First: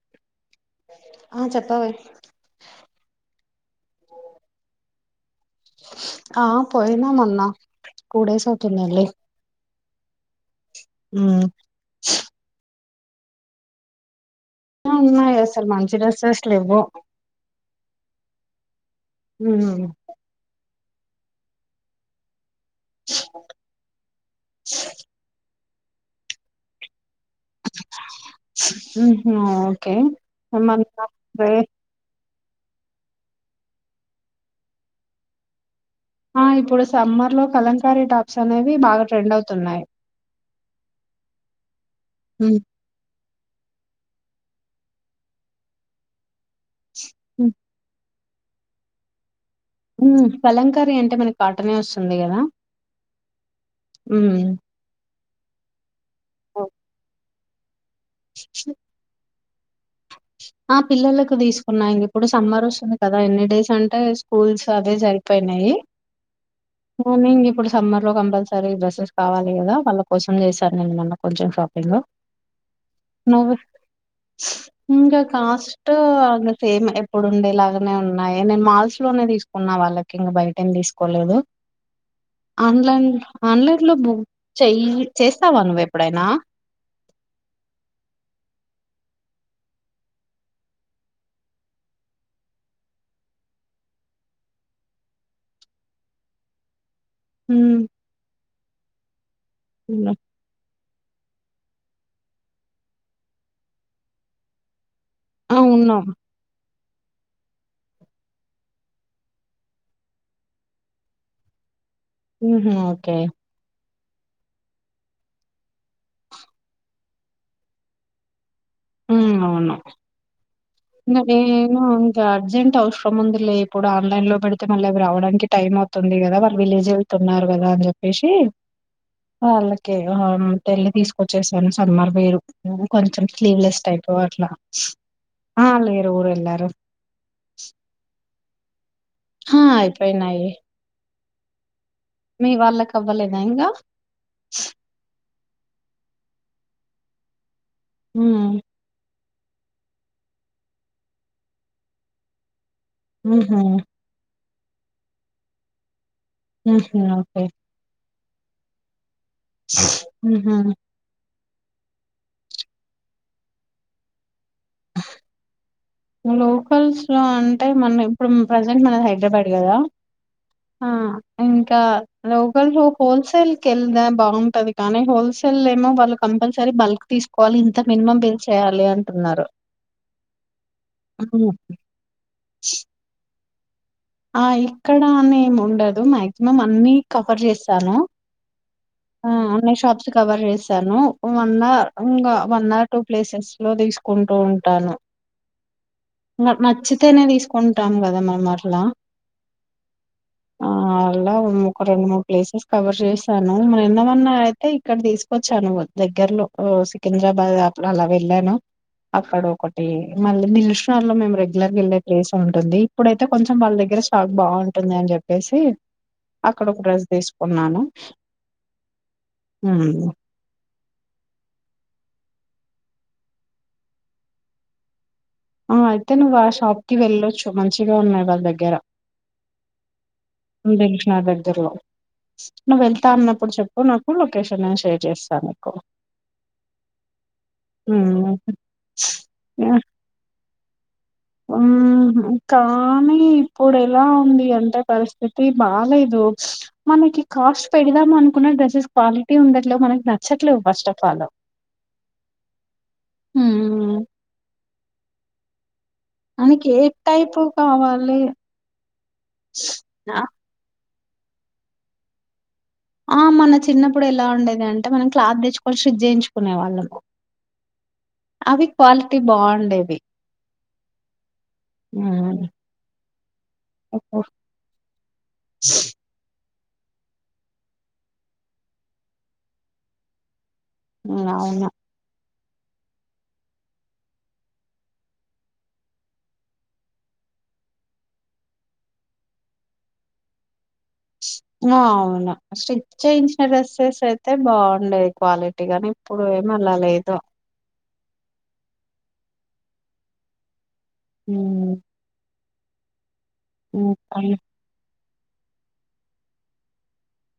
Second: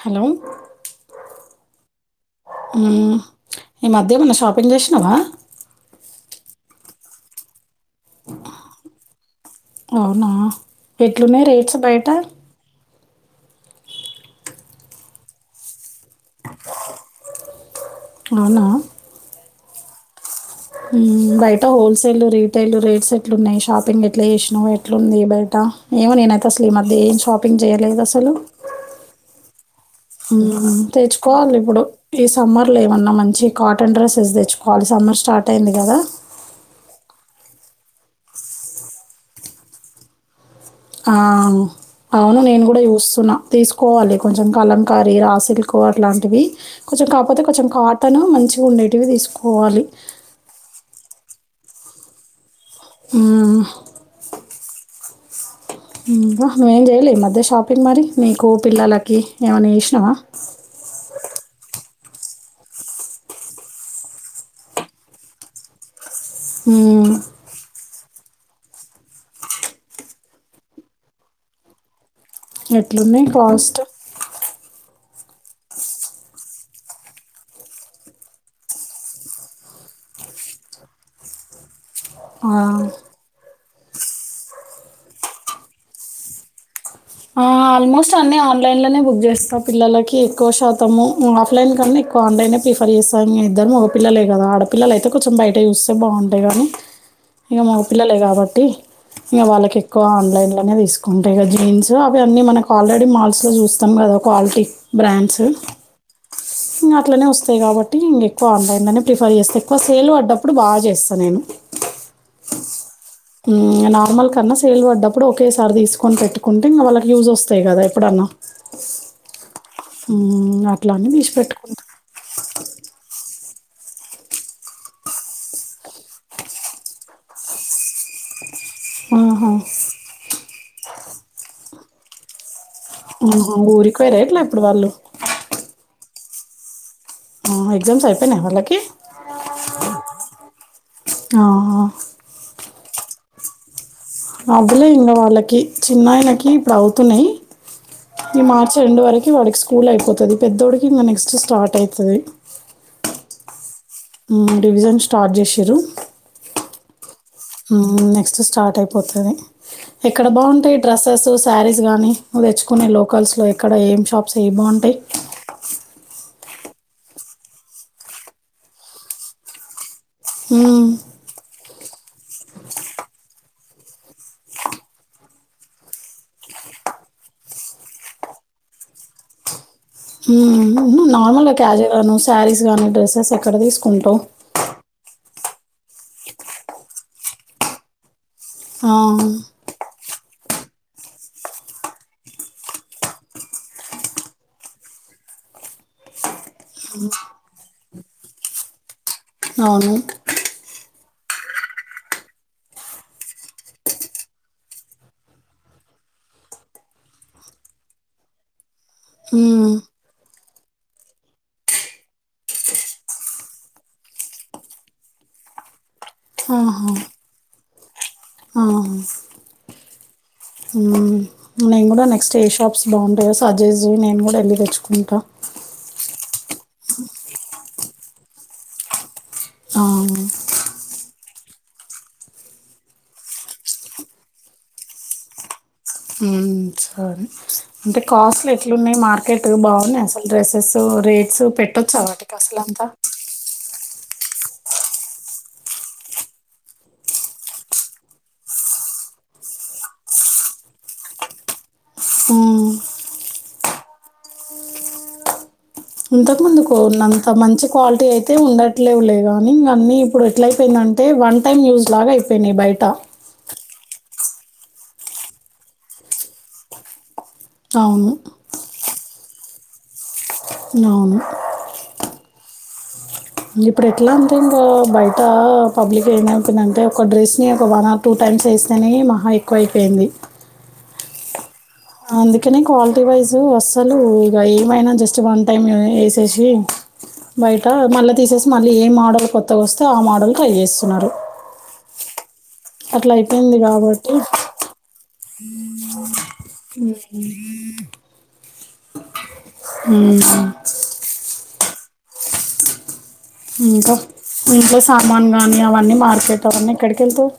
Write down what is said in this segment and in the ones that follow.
Hello ఆ చెప్పవే ఈ మధ్యేమన్న షాపింగ్ చేసినావా ఆ పోయినా మన్నా టుడేస్ అవుతుంది వెళ్లి అవునా ఎట్లున్నాయి రేట్స్ బయట ఉన్నాయా అసలు మంచి డ్రెస్సెస్లు లే వ్వు అవునా హ్మ్ బాయట హోల్సేల్ రేట్ టైలు రేట్స్ ఎట్లు ఉన్నాయి షాపింగ్ ఎట్లా చేసినావు ఎట్లు ఉంది బయట ఏమో నేనైతే అసలు ఈ మధ్య ఏమి చూడలేదు షాపింగ్ చేయలేదు అసలు ఉహు, ఓకే మొన్న తెచ్చుకోవాలి వే- ఇప్పుడు ఈ సమ్మర్లో ఏమన్నా మంచి కాటన్ డ్రెస్సెస్ తెచ్చువాలి సమ్మర్ స్టార్ట్ అయింది కదా ఆ ఇప్పుడు సమ్మర్ లో కలంకారీ టాప్స్ అనేవి బాగా ట్రెండ్ అవుతున్నాయి ఆ అవును ఉమ్, నేను కూడా చూస్తున్నా తీసుకోవాలి కొంచెం కలంకరీ రాసిల్క్ అట్లాంటివి కొంచెం కాపోతే కొంచెం కాట్ తను మంచిగా ఉండేవి తీసుకు ఉ కాలంకరి అంట అంటే మనకి కాటనే వస్తుంది కదా ఉ ఉమ్. నువ్వు ఏం చేయలే ఈ మధ్య షాప్ షాపింగ్ మరి నీకు పిల్లలకి ఏమైనా చేష్ ఆ పిల్లలకు తీసుకున్నా ఇప్పుడు సమ్మర్ వస్తుంది కదా ఎన్ని డేస్ అంటే స్కూల్స్ అదే సరిపోయినాయి హ్మ్. మార్నిగ్ ఇప్పుడు సమ్మర్ లో కంపల్సరీ డ్రెస్సెస్ కావాలి కదా వాళ్ళ కోసం చేశను నేను మొన్న కొంచెం షాపింగ్ ఎట్లున్నాయి నువ్వు కాస్ట్ ఇంకా కాస్ట్ ఇ సేమ్ ఎప్పుడు ఉండేలాగానే ఉన్నాయి నేను మాల్స్ లోనే తీసుకున్నా వాళ్ళకి ఇంక బయట ఏం తీసుకోలేదు ఆ! ఆన్లైన్ లో ఆన్లైన్ లో బుక్ చెయ్ చేస్తావా నువ్వు ఎప్పుడైనా ఆ! ఆల్మోస్ట్ అన్నీ ఆన్లైన్లోనే బుక్ చేస్తా పిల్లలకి ఎక్కువ శాతము ఆఫ్లైన్ కన్నా ఎక్కువ ఆన్లైనే ప్రిఫర్ చేస్తా ఇద్దరు మగపిల్లలే కదా ఆడపిల్లలయితే కొంచెం బయట చూస్తే బాగుంటాయి కానీ ఇగా ఉమ్, మగ పిల్లలే కాబట్టి ఇంక వాళ్ళకి ఎక్కువ ఉమ్. ఆన్లైన్ లోనే తీసు ఉంటాయిగా జీన్స్ అన్ని మనకి ఆల్రెడీ మాల్స్ లో చూస్తాం కదా క్వాలిటీ బ్రాండ్స్ అవును ఇగ అట్లనే వస్ వస్తాయి కాబట్టి ఇంగ ఎక్కువ ఆన్లైన్నే ప్రిఫర్ చేస్తా ఎక్కువ సేల్ పడ్డప్పుడు బాగా చేస్తా నేను ఉహు ఓకే ఇంక నార్మల్ కన్నా సేల్ పడ్డప్పుడు ఒకేసారి తీసుకోని పెట్టుకుంటే ఇంగా వాళ్ళ యూజ్ వస్తాయి కదా ఎప్పుడన్నా ఉం అవును ఉమ్, అట్లా అని ఇంగ తీసి నేను పెట్టుకుంటాను ఇంక అర్జెంట్ అవసరం ఉంది ఇ ఇప్పుడు ఆన్లైన్ లో పెడితే మళ్ళీ అవి రావడానికి టైం అవుతుంది కదా వాళ్ళు విలేజ్ వెళ్తున్నారు కదా అని చెప్పేసి ఆహా. అల్లకే హమ్ వెళ్లి తీసుకొచ్చేసాను సమ్మర్ వేరు నువ్వు కొంచెం ఆహా. స్లీవ్లెస్ ఊరికి టైప్ పోయారా ఎట్లా అట్లా ఇప్పుడు వాళ్ళు అ లే ఊరు ఎల్లారు ఆహా ఎగ్జామ్స్ అయ్ అయిపోయినాయ వాళ్లకి ఆ అయిపోయినాయి ఆహ మీ వాళ్ళకు అవ్వలేద ఇంకా అందులే ఇంగ వాళ్ళకి కి చిన్నయనకి ఇప్పుడు అవుతున్నాయి ఈ ఉమ్ మార్చ్ ఎండ్ వర వాడికి స్కూల్ అయిపోతది పెద్దోడికి ఇంగ నెక్స్ట్ స్టార్ట్ అయితది ఉహు ఉమ్ డివిజన్ స్టార్ట్ చేశిరూ ఉ హ్మ్ ఉమ్ నెక్స్ స్టార్ట్ అయిపోతది ఎక్కడ ఉహు బాగుంటాయి డ్రెస్సెస్ శారీస్ గానీ నువు తెచ్చుకునే లోకల్స్ లో ఇక్కడ ఏం షాప్ సె ఎ బాగుంటాయి లోకల్స్ లో అంటే మనం ఇప్పుడు ప్రజెంట్ మన హైదరాబాడ్ కదా ఆ హ్మ్ ఇంకా లోకల్ హోల్సేల్ కెళదా బాగుంటది కానీ హోల్సేల్ ఏమో వాళ్ళు కంపల్సరీ బల్క్ తీసుకోవాలి ఇంత మినిమం బిల్ చేయ్యాలి అంటున్నారు ఉమ్, ఉమ్ నార్మల్గా క్యాజువల్ గా నువ్ శారీస్గానీ డ్రెసెస్ ఎక్ క్కడ తీస్ ఆ ఇక్కడ అనేం ఉండదు మాక్సిమం అన్ని కవర్ చేస్తాను ఆ అన్ని షాప్స్ కవర్ చేశాను వన్ ఆర్ ఇంకా వన్ ఆర్ టూ ప్లేసెస్ లో తీసుకుంటూ ఉంటాను నాకు నచ్చితేనే తీసుకు టం కదా మనమట్లా అవును ఆ అలా ఒక రెండు, మూడు ప్లేసెస్ కవర్ చేశాను. నిన్న మొన్నా అయితే ఇక్కడ తీసుకొచ్చాను. దగ్గరలో సికింద్రాబాద్ అప్పుడు అలా వెళ్ళాను, అక్కడ ఉమ్, ఒకటి మళ్ళీ దిల్షర్లో మేము రెగ్యులర్గా వెళ్ళే ప్లేస్ ఉంటుంది ఇప్పుడైతే కొంచెం వాళ్ళ దగ్గర ఇడ స్టాక్ బాగుంటుంది అని చెప్పేసి అక్కడ ఒక ఆహా, డ్రెస్ తీసుకున్నాను ఆ, మ్మ్ ఉమ్, నేను కూడా నెక్స్ట్ ఏ షాప్స్ బాగుంటాయో సజేజ్ చేయ్ నేను కూడా వెళ్ళి తెచ్చుకుంటా ఆ అయితే నువ్వు ఆ షాపుకి వెళ్ళొచ్చు మంచిగా ఉన్నాయి వాళ్ళ దగ్గర అవునా దిల్శ్ నగర్ దగ్గరలో నువ్వు వెళ్తా అన్నప్పుడు చెప్పు నాకు లొకేషన్ నేను షేర్ చేస్తాను నీకు హ్మ్. సరే. అంటే కాస్ట్లు ఎట్లున్నాయి మార్కెట్ బాగున్నాయి అసలు డ్రెస్సెస్ సో రేట్స్ పెట్టొచ్చా ఉమ్ వాటికి అసలంత కానీ [unintelligible] అంటే పరిస్థితి బాలేదు మనకి కాస్ట్ పెడదామనుకునే డ్రసెస్ క్వాలిటీ ఉండట్లే మనకు నచ్చట్లే ఫస్టఫాల్ హ్మ్. ఇంతకు ముందు అంత మంచి క్వాలిటీ కావాలి అయితే ఉండట్లేలేదులే గానీ ఇంకా అన్నీ ఇప్పుడు ఎట్ల అయిపోయిందంటే వన్ టైమ్ యూస్ లాగా అయిపోయినాయి బయట్ ఆ మన చిన్నప్ ఇప్పుడే ఇలా ఉండేది అంటే మనం క్లాత్ తెచ్చుకొని స్టిచ్ చేయించుకునే వాళ్ళం అవును టి బాండేవి అవును ఇప్పుడు ఎట్లా ఉందంటే బయట పబ్లిక్ అయినా ఎందంటే ఒక డ్రెస్ని ఒక వన్ ఆర్ టూ టైమ్స్ వేస్తేనే మహా ఎక్కువ అయిపోయింది అవును అందుకనే క్వాలిటీ వైజు అస్సలు ఇక ఏమైనా జస్ట్ వన్ టైం వేసేసి బయట మళ్ళీ తీసేసి మళ్ళీ ఏ మోడల్ కొత్తగా వస్తే ఆ మోడల్ ట్రై చేస్తున్నారు ఆ అవును స్టిచ్ అట్లా చేయించిన అయిపోయింది డ్రెస్సెస్ కాబట్టి అయితే బాగుండేది క్వాలిటీ గాని ఇప్పుడు ఏమి అలా లేదు మ్మ్ మ్మ్ ఇంకా ఇంకా సామాను గానీ అవన్నీ మార్కెట్ [inaudible] ఎక్కడికెళ్తాయి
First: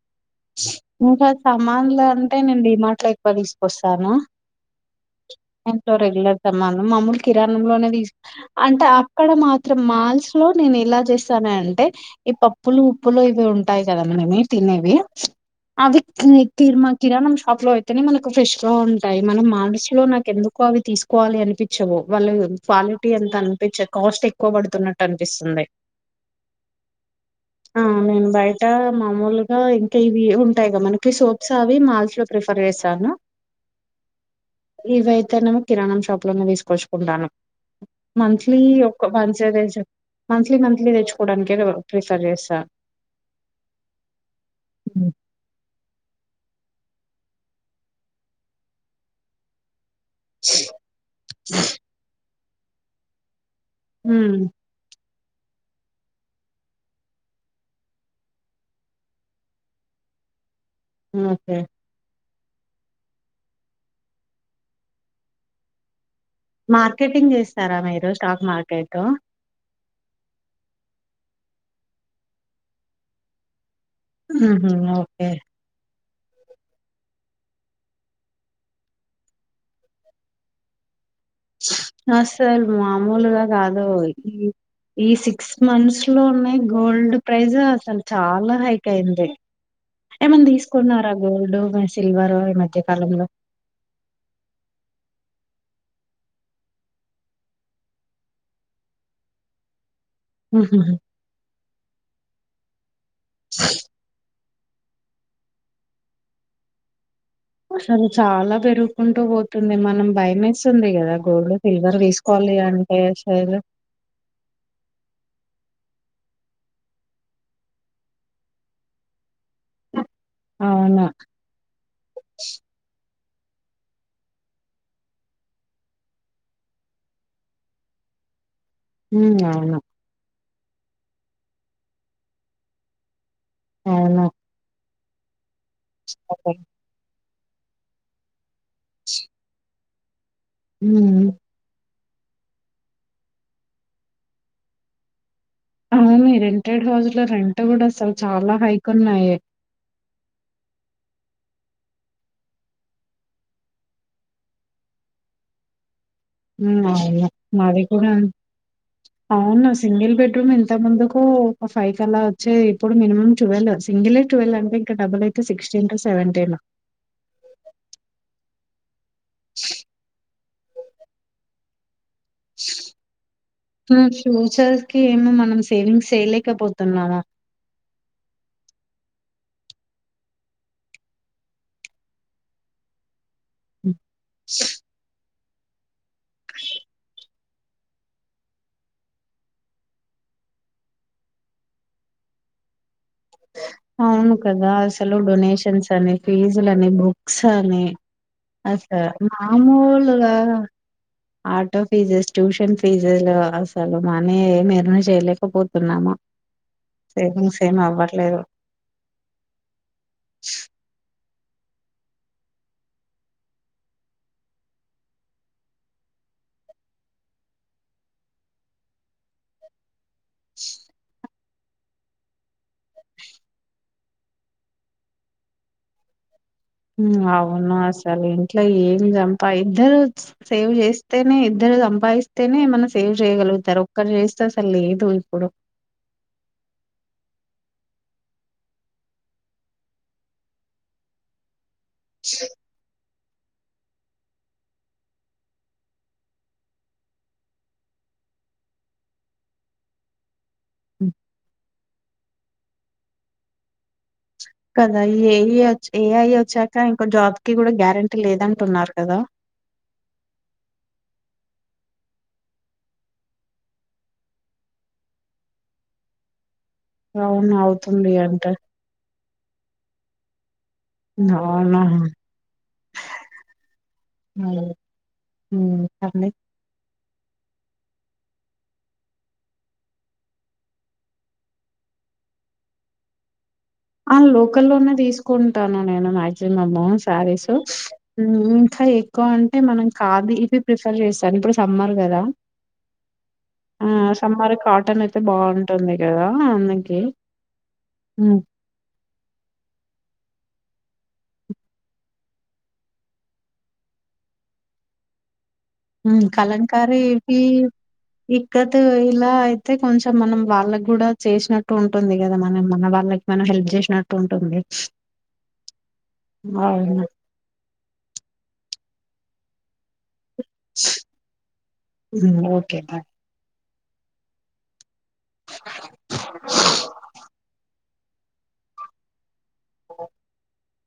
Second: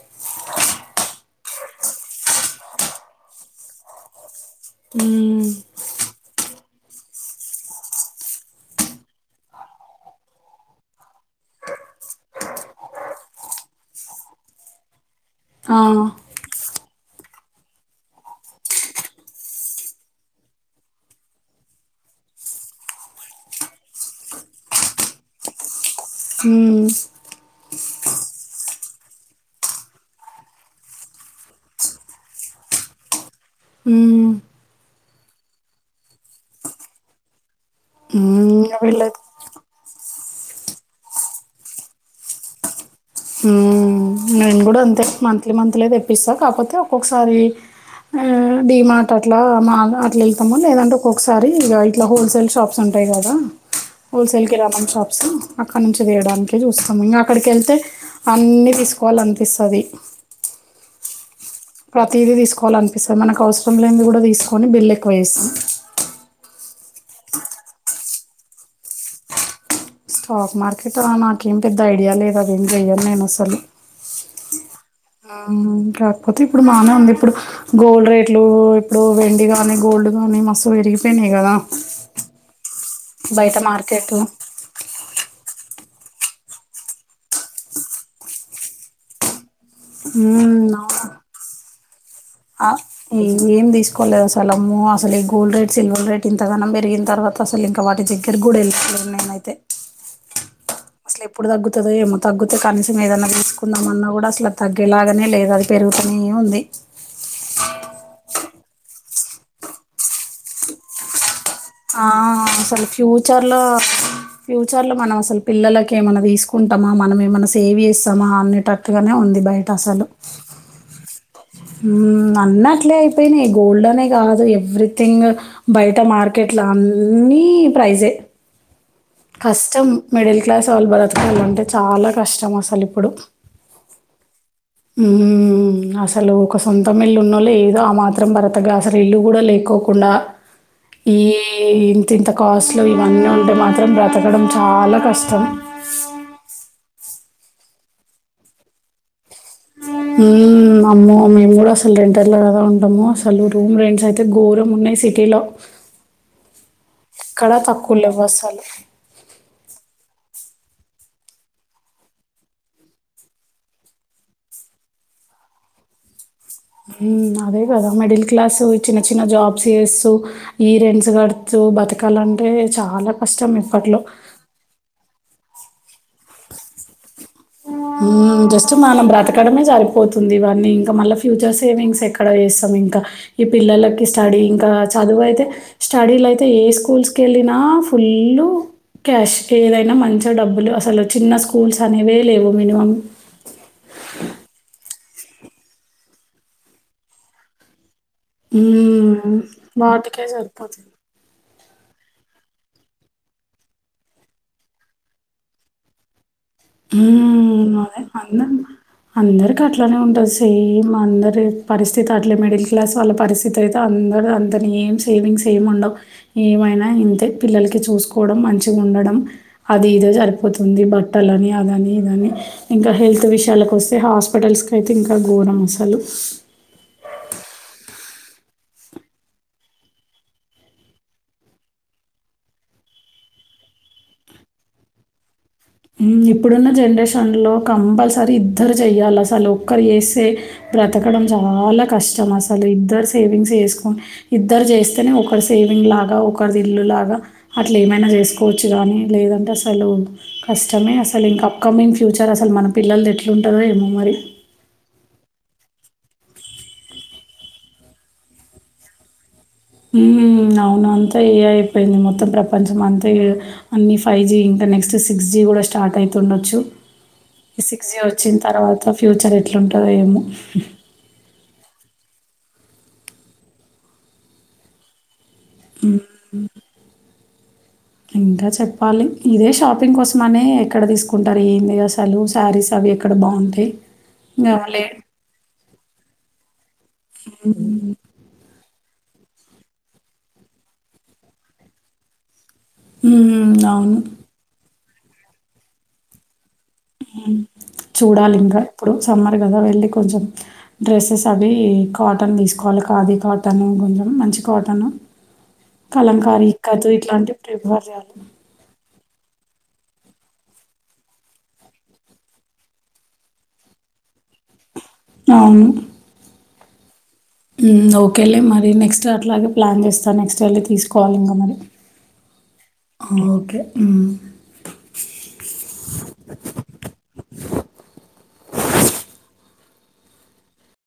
ఇంకా సామాన్లు అంటే నేను డీ మార్ట్లో ఎక్కువ తీసుకొస్తాను ఉమ్ మనం మామ్మూలు కిరణం లోనే తీస్ అంటే అక్కడ మాత్రం మాల్స్ లో నేను ఎలా చేస్తాను అంటే ఈ పప్పులు ఉప్పులు ఇవి ఉంటాయి కదా మనమి తినేవి ఆ. అవి కి-కిర్మా కిరాణం షాప్ లో అయితేనే మనకు ఫ్రెష్ గా ఉంటాయి మనం మాల్స్ లో నాకు ఎందుకు అవి తీసుకోవాలి అనిపించవు వాళ్ళు క్వాలిటీ ఎంత అనిపించ కాస్ట్ ఎక్కువ పడుతున్నట్టు అనిపిస్తుంది మ్మ్. ఆ నేను బయట మామూలుగా ఇవి ఉంటాయి గా మనకి సోప్స్ అవి మాల్స్ లో ప్రిఫర్ చేస్తాను మ్మ్. ఇవి అయితేనేమో కిరాణం షాప్ లోనే తీసుకొచ్చుకుంటాను మంత్లీ మ్మ్. ఒక వీళ్ళైతే [unintelligible] మంత్లీ మంత్లీ తెచ్చుకోవడానిక ప్రిఫర్ చేస్తా నేన్కూడా అంతే మంత్లీ మంత్లీ తెప్పిస్తా కాపోతే ఒక్కొక్కసారి ఆ డిమార్ట్ అట్ల మా అ అట్ల ఎల్తము లేదంటే ఒక్కొక్కసారి ఇట్లా హోల్సేల్ షాప్స్ ఉంటాయి కదా హోల్ ఉమ్ సేల్ కిరాణం షాప్ ప్స్ అక్కడ నుంచి వేయడానికే చూస్తాం ఇంకా అక్కడికి వెళ్తే అన్ని తీసుకోవాల పిస్తది ఉమ్ ఒకే ప్రతిదీ తీసుకోవాల అనిపిస్తుంది మనకు అవసరం లేని కూడా తీసుకొని బిల్ ఎక్కువ చేస్తాం మార్కెటింగ్ చేస్తారా మీరు స్టాక్ మార్కెటు స్టాక్ మార్కెట్ నాకేం పెద్ద ఐడియా లేదు అదేం చెయ్యన్ నేను అసలు ఉంహు ఓకే కాపోతే ఇప్పుడు బాగా ఉంది ఇప్పుడు గోల్డ్ రేట్లు ఇప్పుడు వెండి గానీ గోల్డ్ కానీ మస్తు పెరిగి అసలు మామూలుగా బయట కాదు మార్కెట్ ఉమ్ ఈ ఈ సి సిక్స్ మంత్స్ లో ఉన్నాయి గోల్డ్ ప్రైజ్ అసలు చాలా హైక్ అయింది ఏమన్ అవును తీసుకున్నారా గోల్డ్ మ ఆ ఎ ఏం తీసుకోలేదు అసలు అమ్మో అసలు ఈ గో గోల్డ్ రేట్ సిల్వర్ రేట్ ఇంతగనం పేరిగిన తర్వాత అసలు ఇంకా వాటి దగ్గర కూడా వెళ్ళట్లేదు నేనైతే అసలు ఎప్పుడు తగ్గుతదో ఏమో తగ్గుతే కనిస్ ఏదన్నా తీసుకుందమన్నా కూడా అసలు తగ్గేలాగానే లేదు అది పెరుగుతూనే ఉంది అసలు చాలా పెరుగుకుంటూ పోతుంది మనం భయమేస్తుంది కదా గోల్డు ఆ అసలు ఫ్యూచర్ లో ఫ్యూచర్ లో మనం అసలు పిల్లలకి ఏమైన్నా తీసుకుంటామా మనం ఏమైన్నా సేవ్ చేస్తామా అనేటట్టుగానే ఉంది బయట అసలు అవును హ్మ్మ్ అన్నట్లే పోయినాయ్ గోల్డనే కాదు ఎవ్రీథింగ్ బయట మార్కెట్ లో అన్ని ప్రైజే ఉమ్ అవును కష్టం మిడిల్ క్లాస్ వాళ్ళు బ్రతకాలంటే చాలా కష్టం అసలు ఇప్పుడు అవును ఉమ్ అసలు ఒక సొంతం ఇల్లు ఉన్న ఏదో ఆ మాత్రం బ్రతక అసలు ఇల్లు కూడా లేకోకుండా ఈ ఉమ్ ఇంత కాస్ట్లు ఇవన్నీ ఉంటే మాత్రం బ్రతకడం చాలా కష్టం అవును రెంటెడ్ హౌస్ లో రెంట్ కూడా అసలు చాలా హైక్ ఉన్నాయి అమ్మో మేము కూడా అసలు రెంటర్లా కద ఉంటాము అసలు రూమ్ రెంట్స్ అయితే ఘోరం ఉన్నాయి సిటీలో అవునా ఎక్కడా మాది తక్కువ కూడా లేవసలు. అవునా సింగిల్ బెడ్రూమ్ ఇంత ముందుకు ఒక ఫైవ్ కలా వచ్చేవి ఇప్పుడు మీనిమమ్ టువెల్వ్ సింగిలే ట్వెల్వ్ అంటే ఇంకా డబుల్ అయితే సిక్స్టీన్ టు సెవెంటీన్ హ్మ్మ్ అదే కదా మిడిల్ క్లాస్ చిన్న చిన్న జాబ్స్ చేస్తూ ఈ రెంట్స్ కడుతూ బతుక కాలంటే చాలా కష్టం ఇప్పట్లో హ్మ్. ఫ్యూచర్‌కి ఏమో సేవింగ్స్ చేయలేకపోతునము హ్మ్మ్ జస్ట్ మనం బ్రతకడమే సరిపోతుంది ఇవన్నీ ఇంకా మళ్ళా ఫ్యూచర్ సేవింగ్స్ ఎక్కడ చేస్తాం ఇంకా ఈ హ్మ్. పిల్లలకి స్టడీ ఇంకా చదువు అయితే స్టడీలు అయితే ఏ స్కూల్స్ కి వెళ్ళినా ఫుల్ క్యాష్ ఏదైనా మంచి డబ్బులు అసలు చిన్న స్కూల్స్ అనేవి లేవో మినిమమ్ అవును కదా అసలు డొనేషన్స్ అని ఫీజులు అని బుక్స్ అని ఉ అసలు వాటికే మామూలుగా సరిపోతుంది ఆటో ఫీజెస్ ట్యూషన్ ఫీజె అసలు మనీ ఏం ఎర్న్ చేయలేకపోతున్నామా హ మే అంద అందరికి అట్లానే ఉంటారు సేమ్ అ పరిస్థితి అట్లీ మిడిల్క్లాస్ పరిస్థితి అయితే అందరూ అంతే ఏం సేవింగ్స్ ఏం ఉండవ్ ఏం అయినా ఏంటే పిల్లకి చూసుకోవడం సరిపోతుంది బట్టల అని అదని ఇదని ఇంకా హెల్త్ విషయాలకు వస్తే హాస్పిటల్స్కి అయితే ఇంకా గోరంమసలు అవును అసలు ఇంట్లో ఏం చంపా ఇద్దరు సేవ్ చేస్తేనే ఇద్దరు సంపాదిస్తేనే మనం సేవ్ చేయగలుగుతారు ఒక్కరు చేస్తే అసలు లేదు ఇప్పుడు ఇప్పుడున్న జనరేషన్లో కంపల్సరీ ఇద్దరు చెయాలి అసలు ఒక్కరు చేేస్తే బ్రతకడం చాలా కష్టం అసలు ఇద్దరు సేవింగ్స్ చేసుకో ఇద్దరు చేస్తేనే ఒకరి సేవింగ్ లాగా ఒకరిది ఇల్లు లాగా అట్లా ఏమైనా చేసుకోవచ్చు కానీ లేదంటే అసలు కష్టమే హ్మ్. అసలు ఇంకా అప్కమింగ్ ఫ్యూచర్ అసలు మన పిల్లలది ఎట్లుంటుందో ఏమో మరి కదా ఏ ఏఐ వచ్చాక ఇంకో జాబ్కి కూడా గ్యారెంటీ లేదంటున్నారు కదా అవును అంతా ఏ అయిపోయింది మొత్తం ప్రపంచం అంతా అన్ని ఫైవ్ జి ఇంకా నెక్స్ట్ సిక్స్ జి కూడా స్టార్ట్ అయితుండొచ్చు అవును సిక్స్ జి అవుతుంది వచ్చిన అంట. తర్వాత ఫ్యూచర్ ఎట్లాంటందో ఏమో అవున ఉమ్ అన్ని ఇంక చెప్పాలి, ఇదే షాపింగ్ కోసమనే ఎక్కడ తీసుకుంటారు ఏంది అసలు శారీస్ అవి ఎక్కడ బాగుంటయి? ఆ లోకల్లోనే తీసుకుంటా. ట నేను మజ్జిమం ఇంకా ఎక్ క్కువ అంటే మనం ఖాదీ ఇవి ప్రిఫర్ చేస్తాం, ఇప్పుడు సమ్మర్ గదా హ్మ్. ఆ అవును. సమ్మార్ కాట్ టన్ అయితే బావుంటుంది గదా అందుక్ హ్మ్ చూడాలింగ ఇప్పుడు సమ్మర్ గదా వెళ్ళి కొంచెం డ్రెస్సెస్ అవి కాటన్ తీసుకోవాలి ఖాదీ కాటన్, కొంచెం మంచి కాటన్ హ్మ్ కలంకారి ఈ ప్రిఫర్ చేయాలి. ఇక్కతు ఇలా అయిప్ తే కొంచం మనం వాళ్ళగ్గుడా చేసినట్టు ఉంటుంది కదా, మనం మన వాళ్ళకి మనం హెల్ప్ జేసినట్టు ఉంటుంది. అవును. బావుంద? హ్మ్ ఓకెలే మరి నెక్స్ట్ అట్లాగే ప్లాన్ చేస్ గ నెక్స్ట్ ఎళ్ళి తీసుకోవాలి మనది హ్మ్. ఓకే బాయ్ ఆ ఓకే. ఉమ్